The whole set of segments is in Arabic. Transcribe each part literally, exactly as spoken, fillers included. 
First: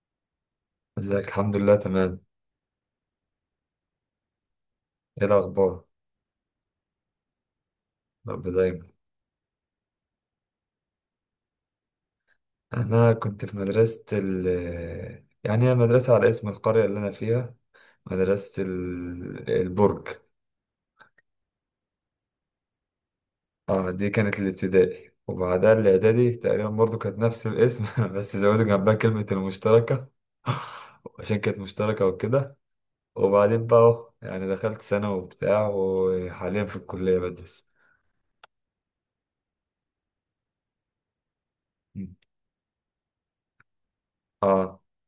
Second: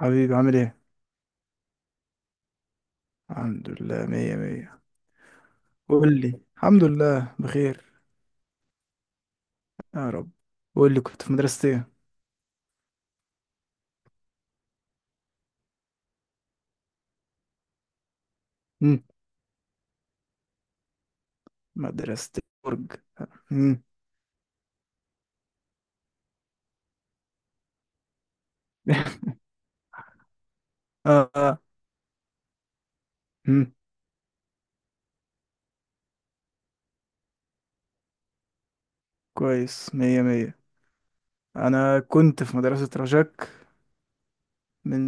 حبيبي عامل ايه؟ ازيك؟ الحمد لله تمام. الحمد لله، مية مية. ايه الاخبار؟ قول لي، الحمد لله بخير. رب دايما. يا رب. قول لي، كنت في مدرسة ايه؟ انا كنت في مدرسة ال يعني هي مدرسة على اسم القرية اللي انا فيها، مدرسة مم. ال... البرج. مدرسة برج. مم. اه، دي كانت الابتدائي وبعدها الاعدادي، تقريبا برضو كانت نفس الاسم بس زودوا جنبها كلمة المشتركة. اه عشان كانت آه. مشتركة وكده. وبعدين مم. بقى اهو يعني دخلت ثانوي وبتاع، وحاليا في الكلية بدرس. كويس، مية مية. انا كنت في مدرسة رجاك اه. من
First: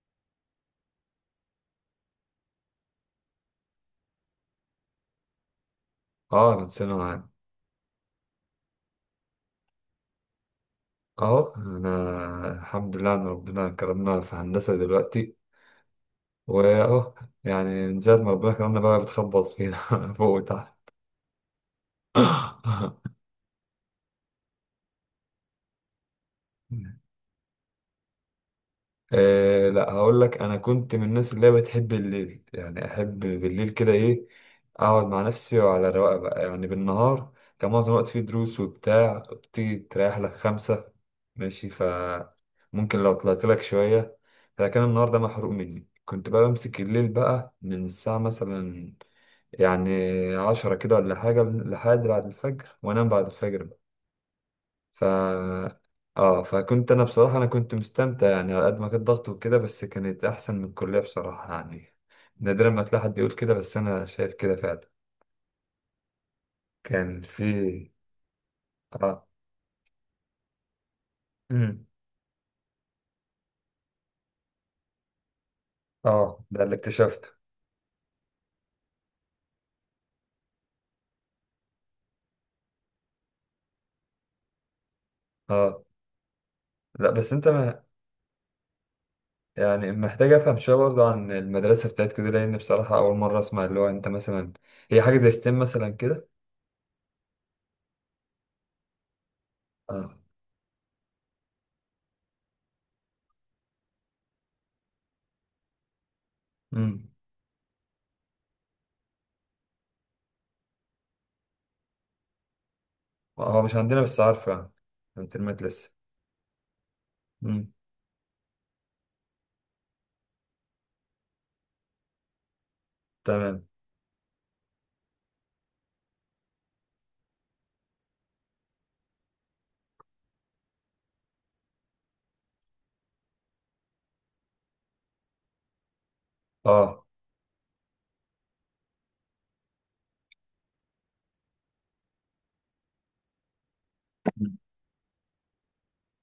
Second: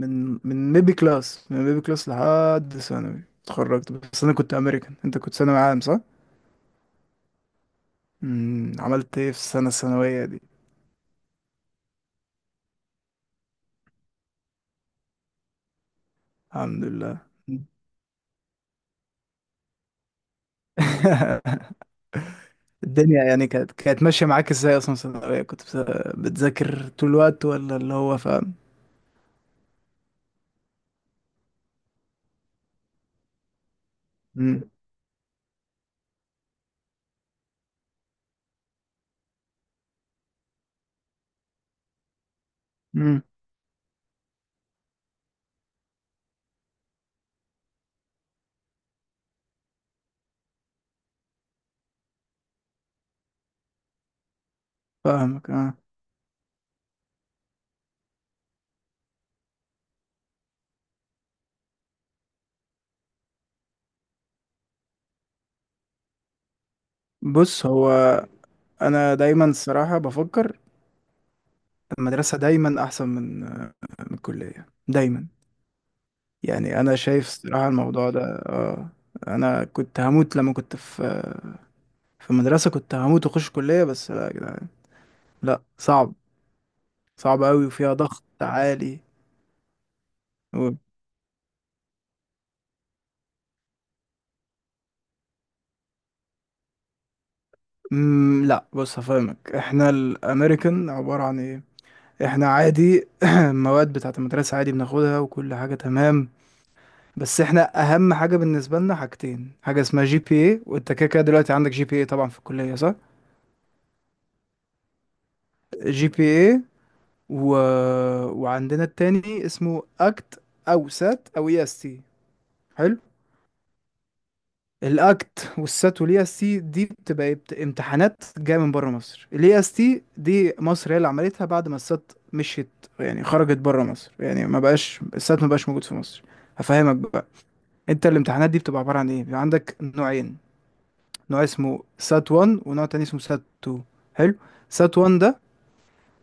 من من ميبي كلاس من ميبي كلاس لحد ثانوي اتخرجت، بس انا كنت امريكان. انت كنت ثانوي عام، صح؟ اه كنت ثانوي عام. مم. عملت ايه في السنة الثانوية دي؟ اهو انا الحمد لله ان ربنا كرمنا في هندسه دلوقتي الحمد واهو، لله. يعني من ساعه ما ربنا كرمنا بقى بتخبط فينا فوق وتحت. الدنيا يعني كانت كانت ماشية معاك ازاي؟ اصلا ثانوية كنت بس- بتذاكر طول الوقت ولا اللي هو فاهم؟ أه لا، هقول لك. انا كنت من الناس اللي هي بتحب الليل، يعني احب بالليل كده ايه، امم اقعد مع نفسي وعلى رواقه بقى. يعني بالنهار كان معظم الوقت فيه دروس وبتاع، بتيجي تريح لك خمسة ماشي، ف ممكن لو امم طلعت لك شوية. فكان النهار ده محروق مني، كنت بقى بمسك الليل بقى من الساعة مثلا، يعني، عشرة كده ولا حاجة لحد بعد الفجر، وانام بعد الفجر. ف فاهمك، اه. اه، فكنت انا بصراحة، انا كنت مستمتع، يعني على قد ما كان ضغط وكده بس كانت احسن من الكلية بصراحة. يعني نادرا ما تلاقي حد يقول كده بس انا شايف كده فعلا. كان في. بص، هو انا اه. دايما الصراحة بفكر امم. المدرسة دايما احسن من من الكلية دايما. اه، ده اللي يعني انا شايف اكتشفته. الصراحة الموضوع ده، اه. انا كنت هموت لما كنت في في المدرسة، كنت هموت واخش كلية. بس لا يا جدعان، لا، اه صعب. لا، بس صعب انت قوي ما، وفيها ضغط عالي. يعني محتاج افهم شويه برضه عن المدرسه بتاعتك دي، لان بصراحه اول مره اسمع اللي هو انت مثلا هي حاجه زي ستيم مثلا كده. مم، لا، بص هفهمك، احنا اه. الامريكان عبارة عن ايه. احنا عادي المواد بتاعت المدرسة عادي بناخدها، وكل حاجة تمام. امم. بس احنا اهم حاجة بالنسبة لنا حاجتين: حاجة اسمها جي بي اي، وانت كده كده دلوقتي عندك جي بي اي طبعا في الكلية، صح؟ هو مش عندنا بس عارفه، يعني الترمات لسه. جي بي اي و... امم. وعندنا التاني اسمه اكت او سات او اي اس تي. حلو. تمام. الاكت والسات والاي اس تي دي بتبقى بت- امتحانات جايه من بره مصر. الاي اس تي دي مصر هي اللي عملتها بعد ما السات مشيت، يعني خرجت بره مصر، يعني ما بقاش السات، ما بقاش موجود في مصر. هفهمك اه. بقى. انت الامتحانات دي بتبقى عباره عن ايه؟ بيبقى عندك نوعين: نوع اسمه سات 1، ونوع تاني اسمه سات 2. حلو. سات 1 ده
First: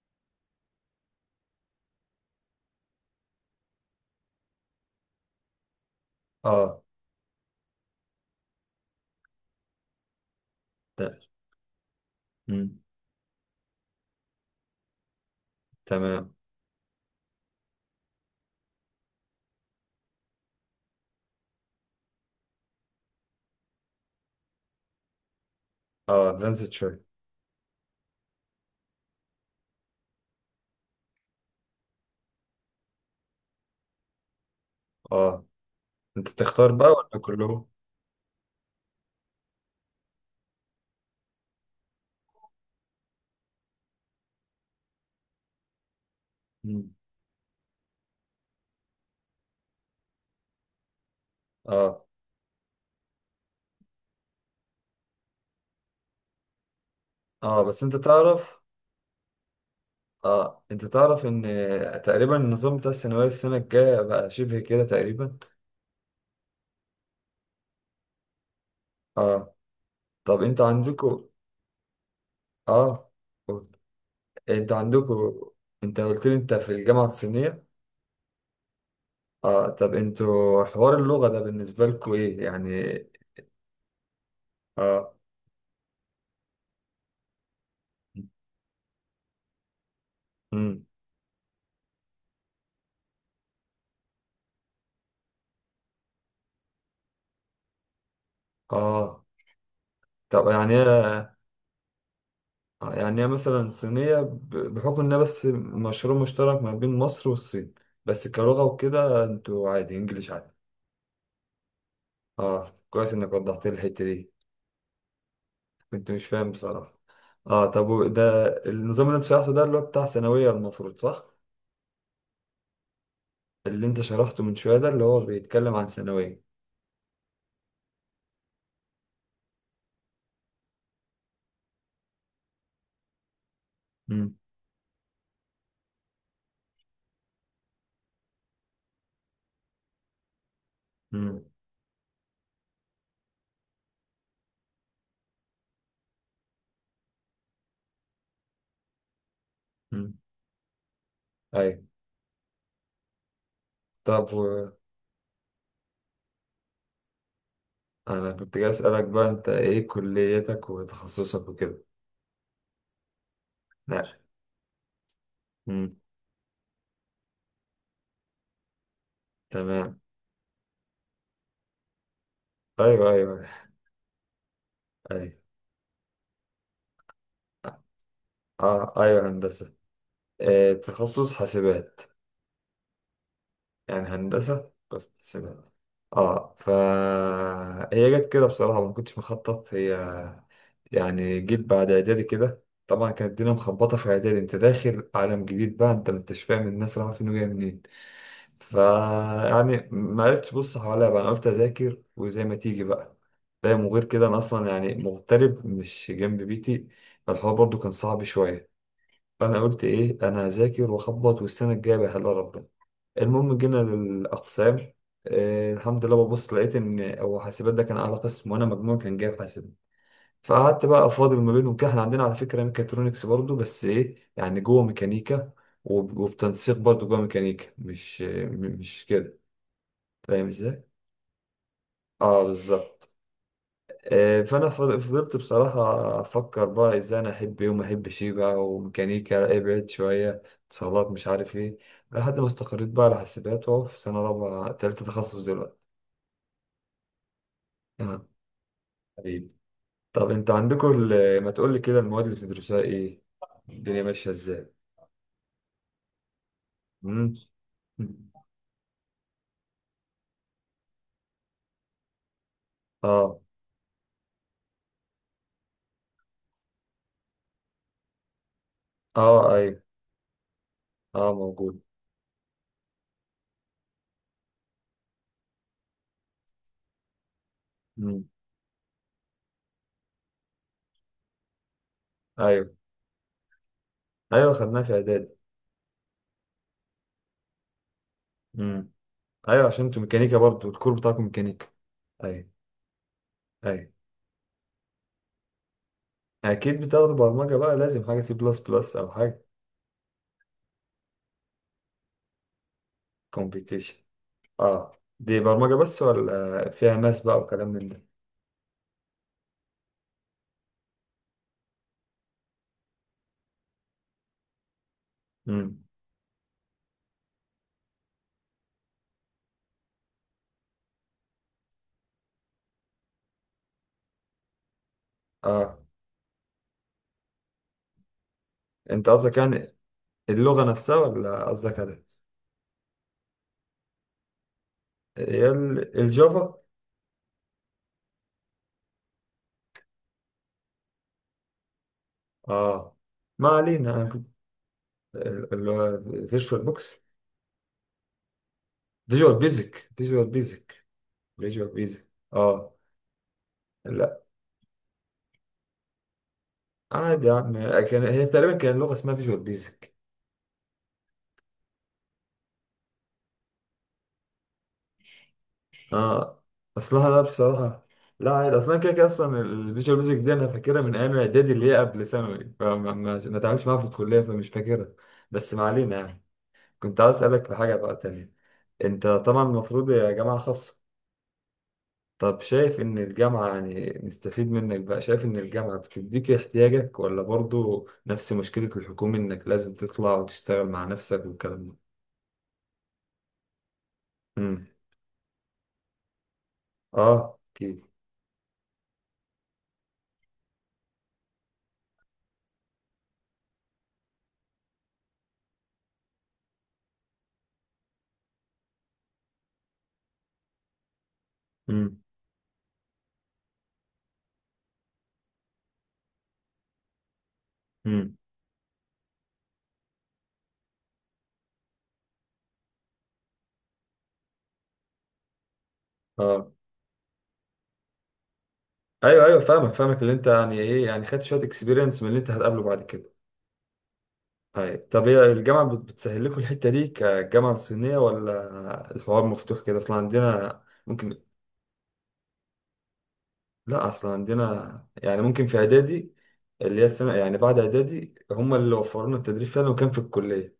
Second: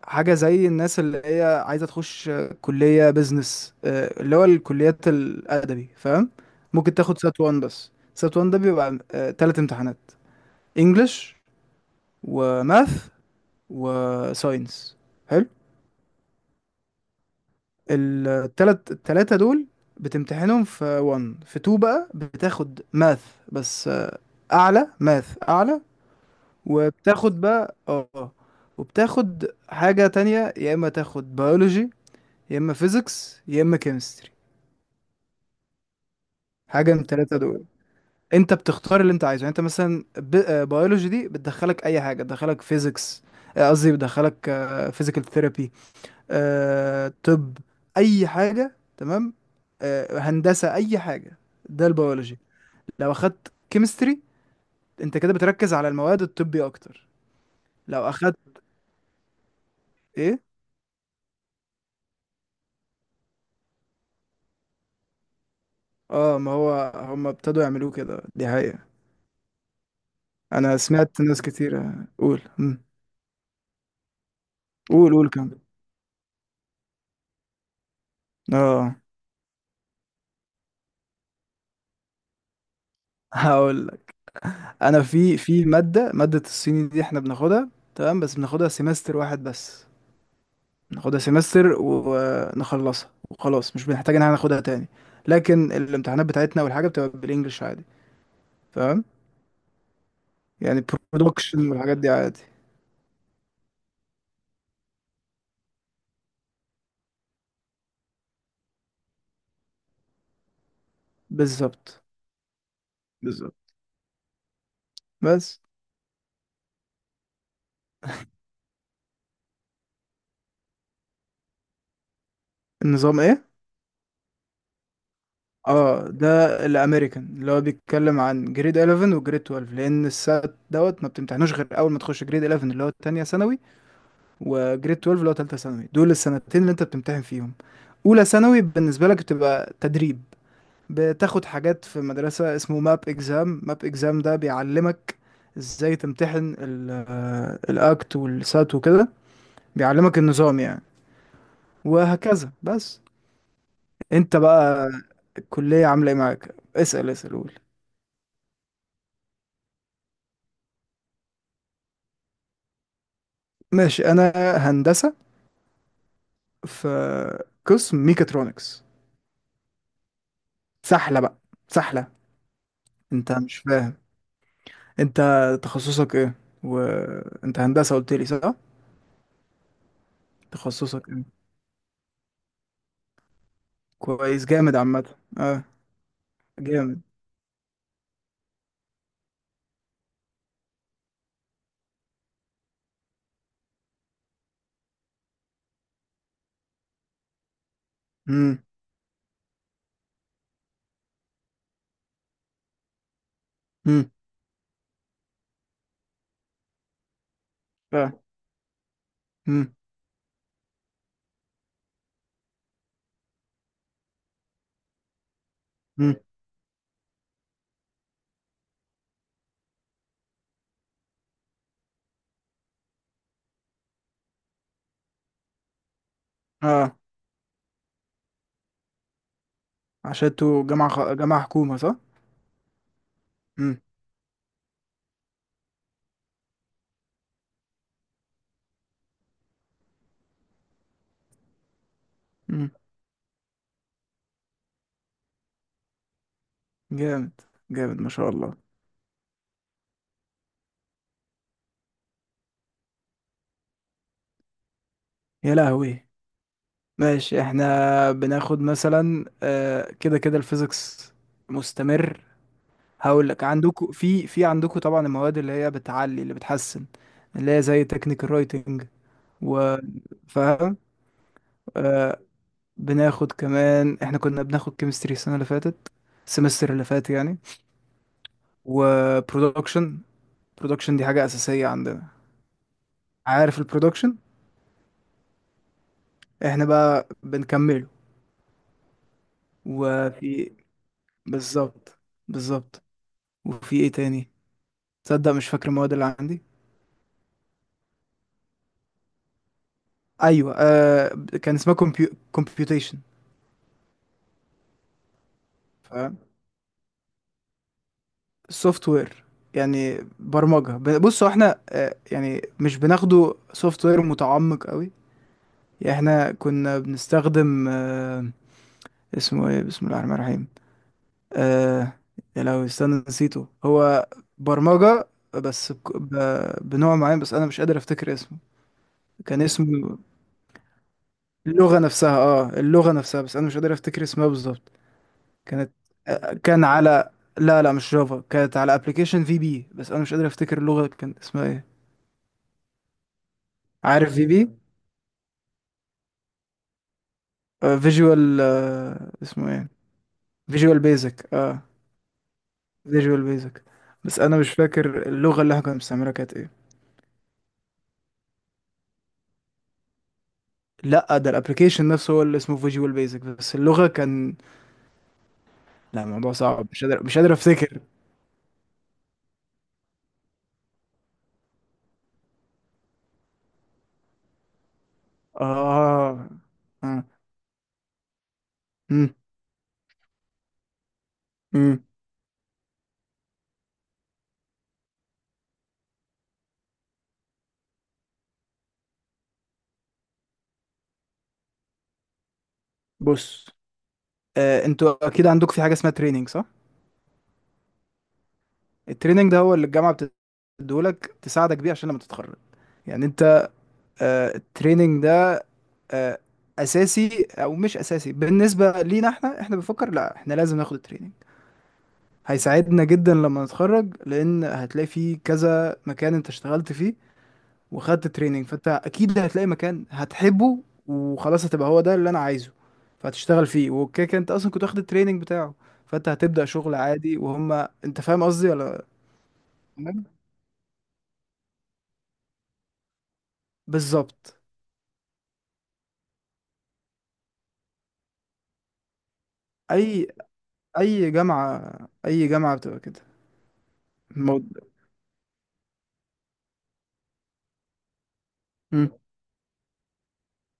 حاجه زي الناس اللي هي عايزه تخش آه، كليه بيزنس، آه، اللي هو الكليات الادبي، فاهم؟ اه. ممكن تاخد سات 1 بس. سات 1 ده بيبقى ثلاث امتحانات: انجلش، مم. وماث، وساينس. حلو. تمام. التلات التلاتة دول بتمتحنهم في 1. في 2 بقى بتاخد ماث بس، آه، اعلى، ماث اعلى، اه ادفانسد شوية. وبتاخد بقى اه وبتاخد حاجة تانية، يا اما تاخد بيولوجي، يا اما فيزيكس، يا اما كيمستري. اه. انت بتختار بقى حاجة من ولا التلاتة دول. كلهم؟ انت بتختار اللي انت عايزه. يعني انت مثلا بيولوجي دي بتدخلك اي حاجة، بتدخلك فيزيكس، قصدي بتدخلك فيزيكال ثيرابي، مم. آه، طب، اي حاجه، تمام؟ آه، هندسه، اي حاجه. ده اه. البيولوجي. لو اخدت كيمستري، انت كده بتركز على المواد الطبي اكتر. اه بس انت لو اخدت تعرف. ايه؟ اه انت تعرف ان تقريبا النظام بتاع الثانوية السنة الجاية بقى شبه كده تقريبا. اه، ما هو هم ابتدوا يعملوه كده، دي حقيقه. اه، طب انتوا انا عندكوا. سمعت ناس كتير. قول، مم. اه. قول. انتوا قول قول كم. عندكوا. انت قلت لي انت في الجامعة الصينية؟ اه. اه، طب انتوا حوار اللغة ده بالنسبة لكوا ايه يعني؟ هقول لك. انا اه. في في ماده ماده الصيني دي احنا بناخدها تمام، بس بناخدها سيمستر واحد بس. مم. ناخدها سمستر ونخلصها وخلاص، مش بنحتاج ان احنا ناخدها تاني. لكن الامتحانات بتاعتنا والحاجه بتبقى بالانجلش عادي، فاهم؟ اه، طب يعني، يعني برودكشن والحاجات دي عادي. آه، يعني هي مثلا صينية ب- بحكم إنها بس مشروع مشترك ما بين مصر والصين، بس كلغة وكده انتوا عادي انجليش عادي. بالظبط. اه، كويس انك بالظبط. وضحت لي الحتة دي. بس. كنت مش فاهم بصراحة. اه، طب و- ده النظام اللي انت شرحته ده اللي هو بتاع ثانوية المفروض صح؟ النظام ايه؟ اللي انت شرحته من شوية ده اللي هو بيتكلم عن اه، ثانوية. ده الامريكان اللي هو بيتكلم عن جريد 11 وجريد جريد اثنا عشر، لان السات دوت ما بتمتحنوش غير اول ما تخش جريد 11 اللي هو تانية ثانوي، امم. وجريد جريد اتناشر اللي هو تالتة ثانوي. دول السنتين اللي انت بتمتحن فيهم. اولى ثانوي بالنسبه لك بتبقى تدريب. امم. بتاخد حاجات في مدرسة اسمه ماب اكزام. ماب اكزام ده بيعلمك ازاي تمتحن ال- آه، الاكت والسات وكده. امم. بيعلمك النظام يعني. ايوه. وهكذا بس. طب انت و... بقى الكلية عاملة ايه معاك؟ اسأل اسأل، قول. انا كنت جاي اسألك بقى، انت ايه كليتك وتخصصك وكده؟ لا. ماشي. انا هندسة، امم. في قسم ميكاترونكس. تمام. سحلة بقى، سحلة. ايوه انت ايوه. مش فاهم. انت ايوه. تخصصك ايه؟ وانت هندسة قلت لي، صح؟ اه ايوه هندسة. آه تخصصك تخصص ايه؟ حاسبات. يعني كويس، هندسة جامد عامة، قسم اه. حاسبات. اه. ف جامد. هي جت كده بصراحة، ما كنتش مخطط. هي يعني جيت بعد اعدادي كده، طبعا كانت الدنيا مخبطة في اعدادي، انت داخل عالم جديد بقى، انت ما انتش فاهم الناس رايحة فين وجاية منين. امم ف يعني ما عرفتش ابص حواليا بقى، انا قلت اذاكر وزي ما تيجي بقى، فاهم. وغير كده انا اصلا يعني مغترب مش جنب بيتي، فالحوار برضو كان ف. صعب شوية. فانا مم. قلت ايه، انا هذاكر واخبط والسنه الجايه بحلها ربنا. المهم جينا للاقسام. آه، الحمد مم. لله ببص لقيت ان هو حاسبات ده كان اعلى قسم وانا مجموعي كان جايب حاسبات. فقعدت بقى فاضل ما بينهم كده. احنا عندنا على فكره ميكاترونكس برضو بس ايه يعني جوه ميكانيكا، وب- وبتنسيق اه، برضو جوه ميكانيكا مش آه، م- مش كده. عشان فاهم انتوا ازاي؟ جامعة خ... جامعة حكومة، صح؟ اه بالظبط. مم. آه، فانا فض- فضلت بصراحه افكر بقى ازاي انا احب ايه وما احبش ايه بقى، وميكانيكا ابعد شويه، اتصالات مش عارف ايه، لحد ما مم. استقريت بقى على حاسبات واهو في سنه رابعه تالتة تخصص دلوقتي. جامد جامد ما اه. شاء الله. حبيبي. طب انت عندكم ال- ما تقول لي كده المواد اللي بتدرسوها ايه؟ الدنيا ماشيه ازاي؟ يا لهوي. مم. ماشي، احنا بناخد مثلا آه كده كده الفيزيكس مستمر. هقول اه. لك، عندكم في في عندكم طبعا المواد اللي هي بتعلي اللي بتحسن، اللي هي زي تكنيكال رايتنج، اه و، ايوه. فاهم؟ اه موجود. آه. بناخد كمان، احنا كنا بناخد كيمستري السنة اللي فاتت، السمستر اللي فات يعني. مم. وبرودكشن. البرودكشن دي حاجة أساسية عندنا، ايوه. عارف البرودكشن؟ ايوه خدناها في اعداد. احنا بقى بنكمله. مم. ايوه عشان انتوا ميكانيكا وفي، برضو الكور بتاعكم ميكانيكا. بالظبط. ايوه. بالظبط. وفي ايوه. ايه تاني؟ تصدق مش فاكر المواد اللي عندي. اكيد بتاخدوا برمجة بقى، لازم حاجة سي بلس بلس او حاجة. ايوه، آه. كان اسمها كومبيو... كومبيوتيشن. كومبيتيشن. اه دي برمجة بس ولا فيها ماس بقى وكلام من ده؟ سوفت وير يعني. برمجة، ب- بصوا احنا، آه يعني مش بناخده سوفت وير متعمق قوي. امم. يعني احنا كنا بنستخدم، آه اسمه ايه، بسم الله الرحمن الرحيم، آه. يا، لو استنى، نسيته هو. برمجة، بس اه بك- ب... بنوع معين، بس أنا مش قادر أفتكر اسمه. انت قصدك، كان يعني اسمه. اللغة نفسها ولا قصدك اللغة على. نفسها، اه، اللغة نفسها بس أنا مش قادر أفتكر اسمها بالظبط. هي كانت، ال- آه، الجافا؟ كان على، لا لا، مش جافا، كانت على ابلكيشن في بي، بس أنا مش قادر أفتكر اللغة كان اسمها ايه. اه ما علينا، انا عارف في كنت بي، اللي هو فيجوال بوكس. فيجوال. فيجوال اسمه ايه؟ بيزك. فيجوال فيجوال بيزك. بيزك، اه. فيجوال بيزك. اه. فيجوال بيزك. بس لا أنا مش فاكر اللغة اللي احنا كنا بنستعملها كانت ايه. عادي يا عم، كان هي تقريبا كان لغة اسمها فيجوال بيزك. لا، ده الابلكيشن نفسه هو اللي اسمه فيجوال بيزك، بس اللغة كان. لا، الموضوع اه صعب، مش قادر اصلها مش لا قادر افتكر. بصراحه. لا عادي، اصلا كده كده اصلا الفيجوال بيزك دي انا فاكرها من ايام اعدادي اللي هي قبل ثانوي، فما ما ما اتعاملتش معاها في الكليه فمش فاكرها. بس ما علينا يعني. اه كنت اه. عايز اسالك في حاجه بقى تانية. انت امم طبعا المفروض يا جامعه خاصه. امم. طب شايف ان الجامعه، يعني نستفيد منك بقى، شايف ان الجامعه بتديك احتياجك ولا برضو نفس مشكله الحكومه انك لازم تطلع وتشتغل مع نفسك والكلام ده؟ بص، آه. امم. انتوا اكيد عندكم في حاجة اسمها تريننج، صح؟ اه اكيد. التريننج ده هو اللي الجامعة بتديهولك تساعدك بيه عشان لما تتخرج. يعني انت، آه التريننج ده، آه اساسي او مش اساسي؟ بالنسبة لينا احنا، احنا بنفكر، لا احنا لازم ناخد التريننج. امم. هيساعدنا جدا لما نتخرج، لان هتلاقي فيه كذا مكان انت اشتغلت فيه وخدت امم. تريننج، فانت اكيد هتلاقي مكان هتحبه وخلاص، هتبقى هو ده اللي انا عايزه، فهتشتغل فيه. وكده كده انت اصلا كنت واخد التريننج بتاعه، فانت هتبدأ اه شغل عادي وهم. انت فاهم قصدي ولا؟ ايوه ايوه، فاهمك فاهمك، تمام؟ اللي انت يعني ايه، يعني خدت شويه اكسبيرينس من اللي انت هتقابله بعد كده. بالظبط. طيب طب هي الجامعه بت- بتسهل لكم الحته دي كجامعه صينيه، ولا الحوار مفتوح كده اصلا اي عندنا اي ممكن؟ جامعة. اي جامعة بتبقى كده، لا اصلا الموضوع. عندنا يعني ممكن في اعدادي اللي هي السنه يعني بعد اعدادي هم اللي مم. وفروا لنا التدريب فعلا، وكان في الكليه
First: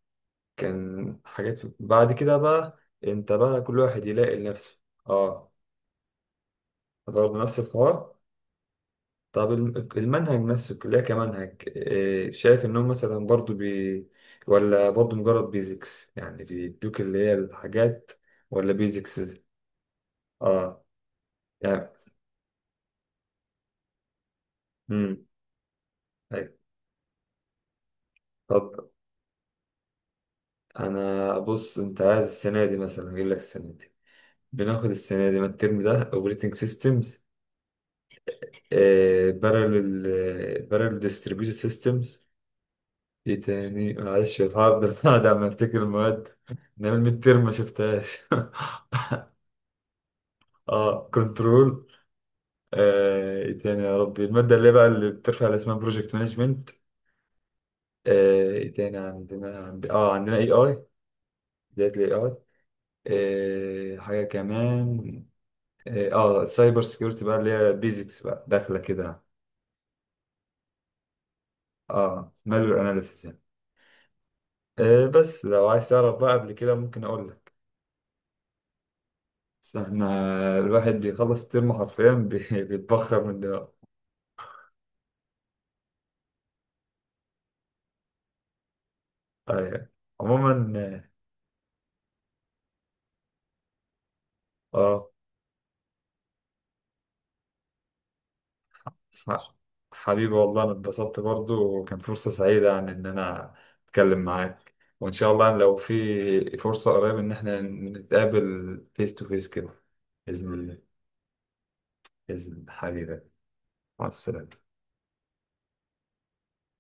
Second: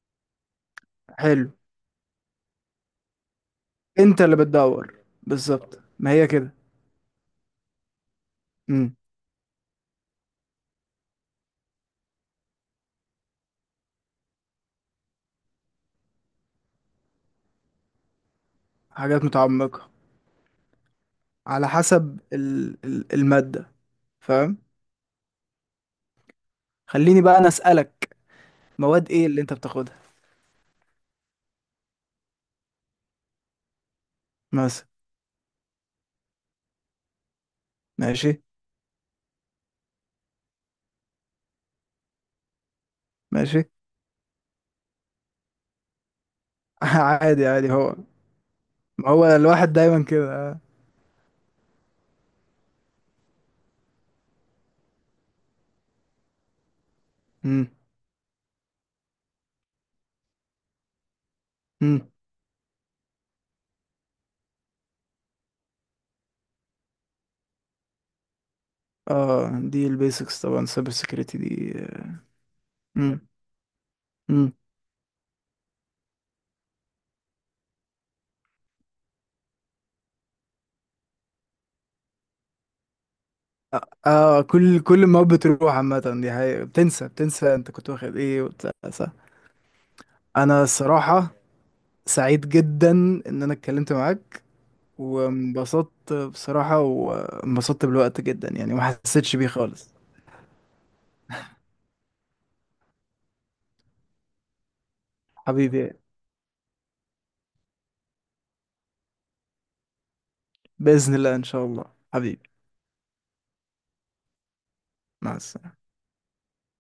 كان حلو. حاجات بعد كده بقى. انت بقى كل واحد انت يلاقي اللي لنفسه. بتدور. اه بالظبط، ما هي كده. برضه نفس الحوار. مم. طب الم- المنهج نفسه الكلية كمنهج إيه، شايف إنهم مثلا برضو بي، ولا برضو مجرد بيزكس يعني بيدوك اللي هي الحاجات، ولا بيزكس. حاجات متعمقة، اه، على يعني. حسب ال... ال- المادة، فاهم؟ امم. أيوة. خليني بقى انا اسألك، طب مواد ايه اللي انت بتاخدها أنا بص، أنت عايز السنة دي مثلا أجيب لك السنة دي. مثلا؟ بناخد السنة دي، ما الترم ده أوبريتنج سيستمز، ماشي. بارل، بارل ديستريبيوتد سيستمز، إيه ماشي. تاني معلش، هفضل قاعد عم أفتكر المواد. نعمل ميد ترم عادي ما عادي هو. شفتهاش. هو الواحد دايما كده. اه كنترول. آه، ايه تاني يا ربي، المادة اللي بقى اللي بترفع اللي اسمها بروجكت مانجمنت. امم، ايه تاني عندنا، عند... اه عندنا اي اي، بداية امم. الاي اي. آه، حاجة كمان. اه آه، السايبر سيكيورتي بقى اللي هي بيزكس بقى داخلة كده. اه، دي البيسكس طبعا، سايبر سيكيورتي دي. اه مالور اناليسيس امم، يعني. امم. آه، بس لو عايز تعرف بقى قبل كده ممكن اقول لك. بس احنا الواحد بيخلص الترم حرفيا بي- بيتبخر من ده. اه، آه، كل كل ما بتروح عامة دي حقيقة، بتنسى بتنسى انت كنت واخد ايه وبتاع، صح؟ آه، يعني. انا عموما. الصراحة سعيد جدا ان انا اتكلمت معاك، اه آه. وانبسطت بصراحة، وانبسطت بالوقت جدا، يعني ما حسيتش بيه ح- خالص. حبيبي والله انا اتبسطت برضو، وكان فرصة سعيدة يعني ان انا اتكلم معاك، وان شاء الله لو حبيبي. في فرصة قريب ان احنا نتقابل فيس تو فيس كده. بإذن الله. بإذن الله، ان شاء الله. حبيبي. بإذن الله حبيبي. مع السلامة. مع السلامة.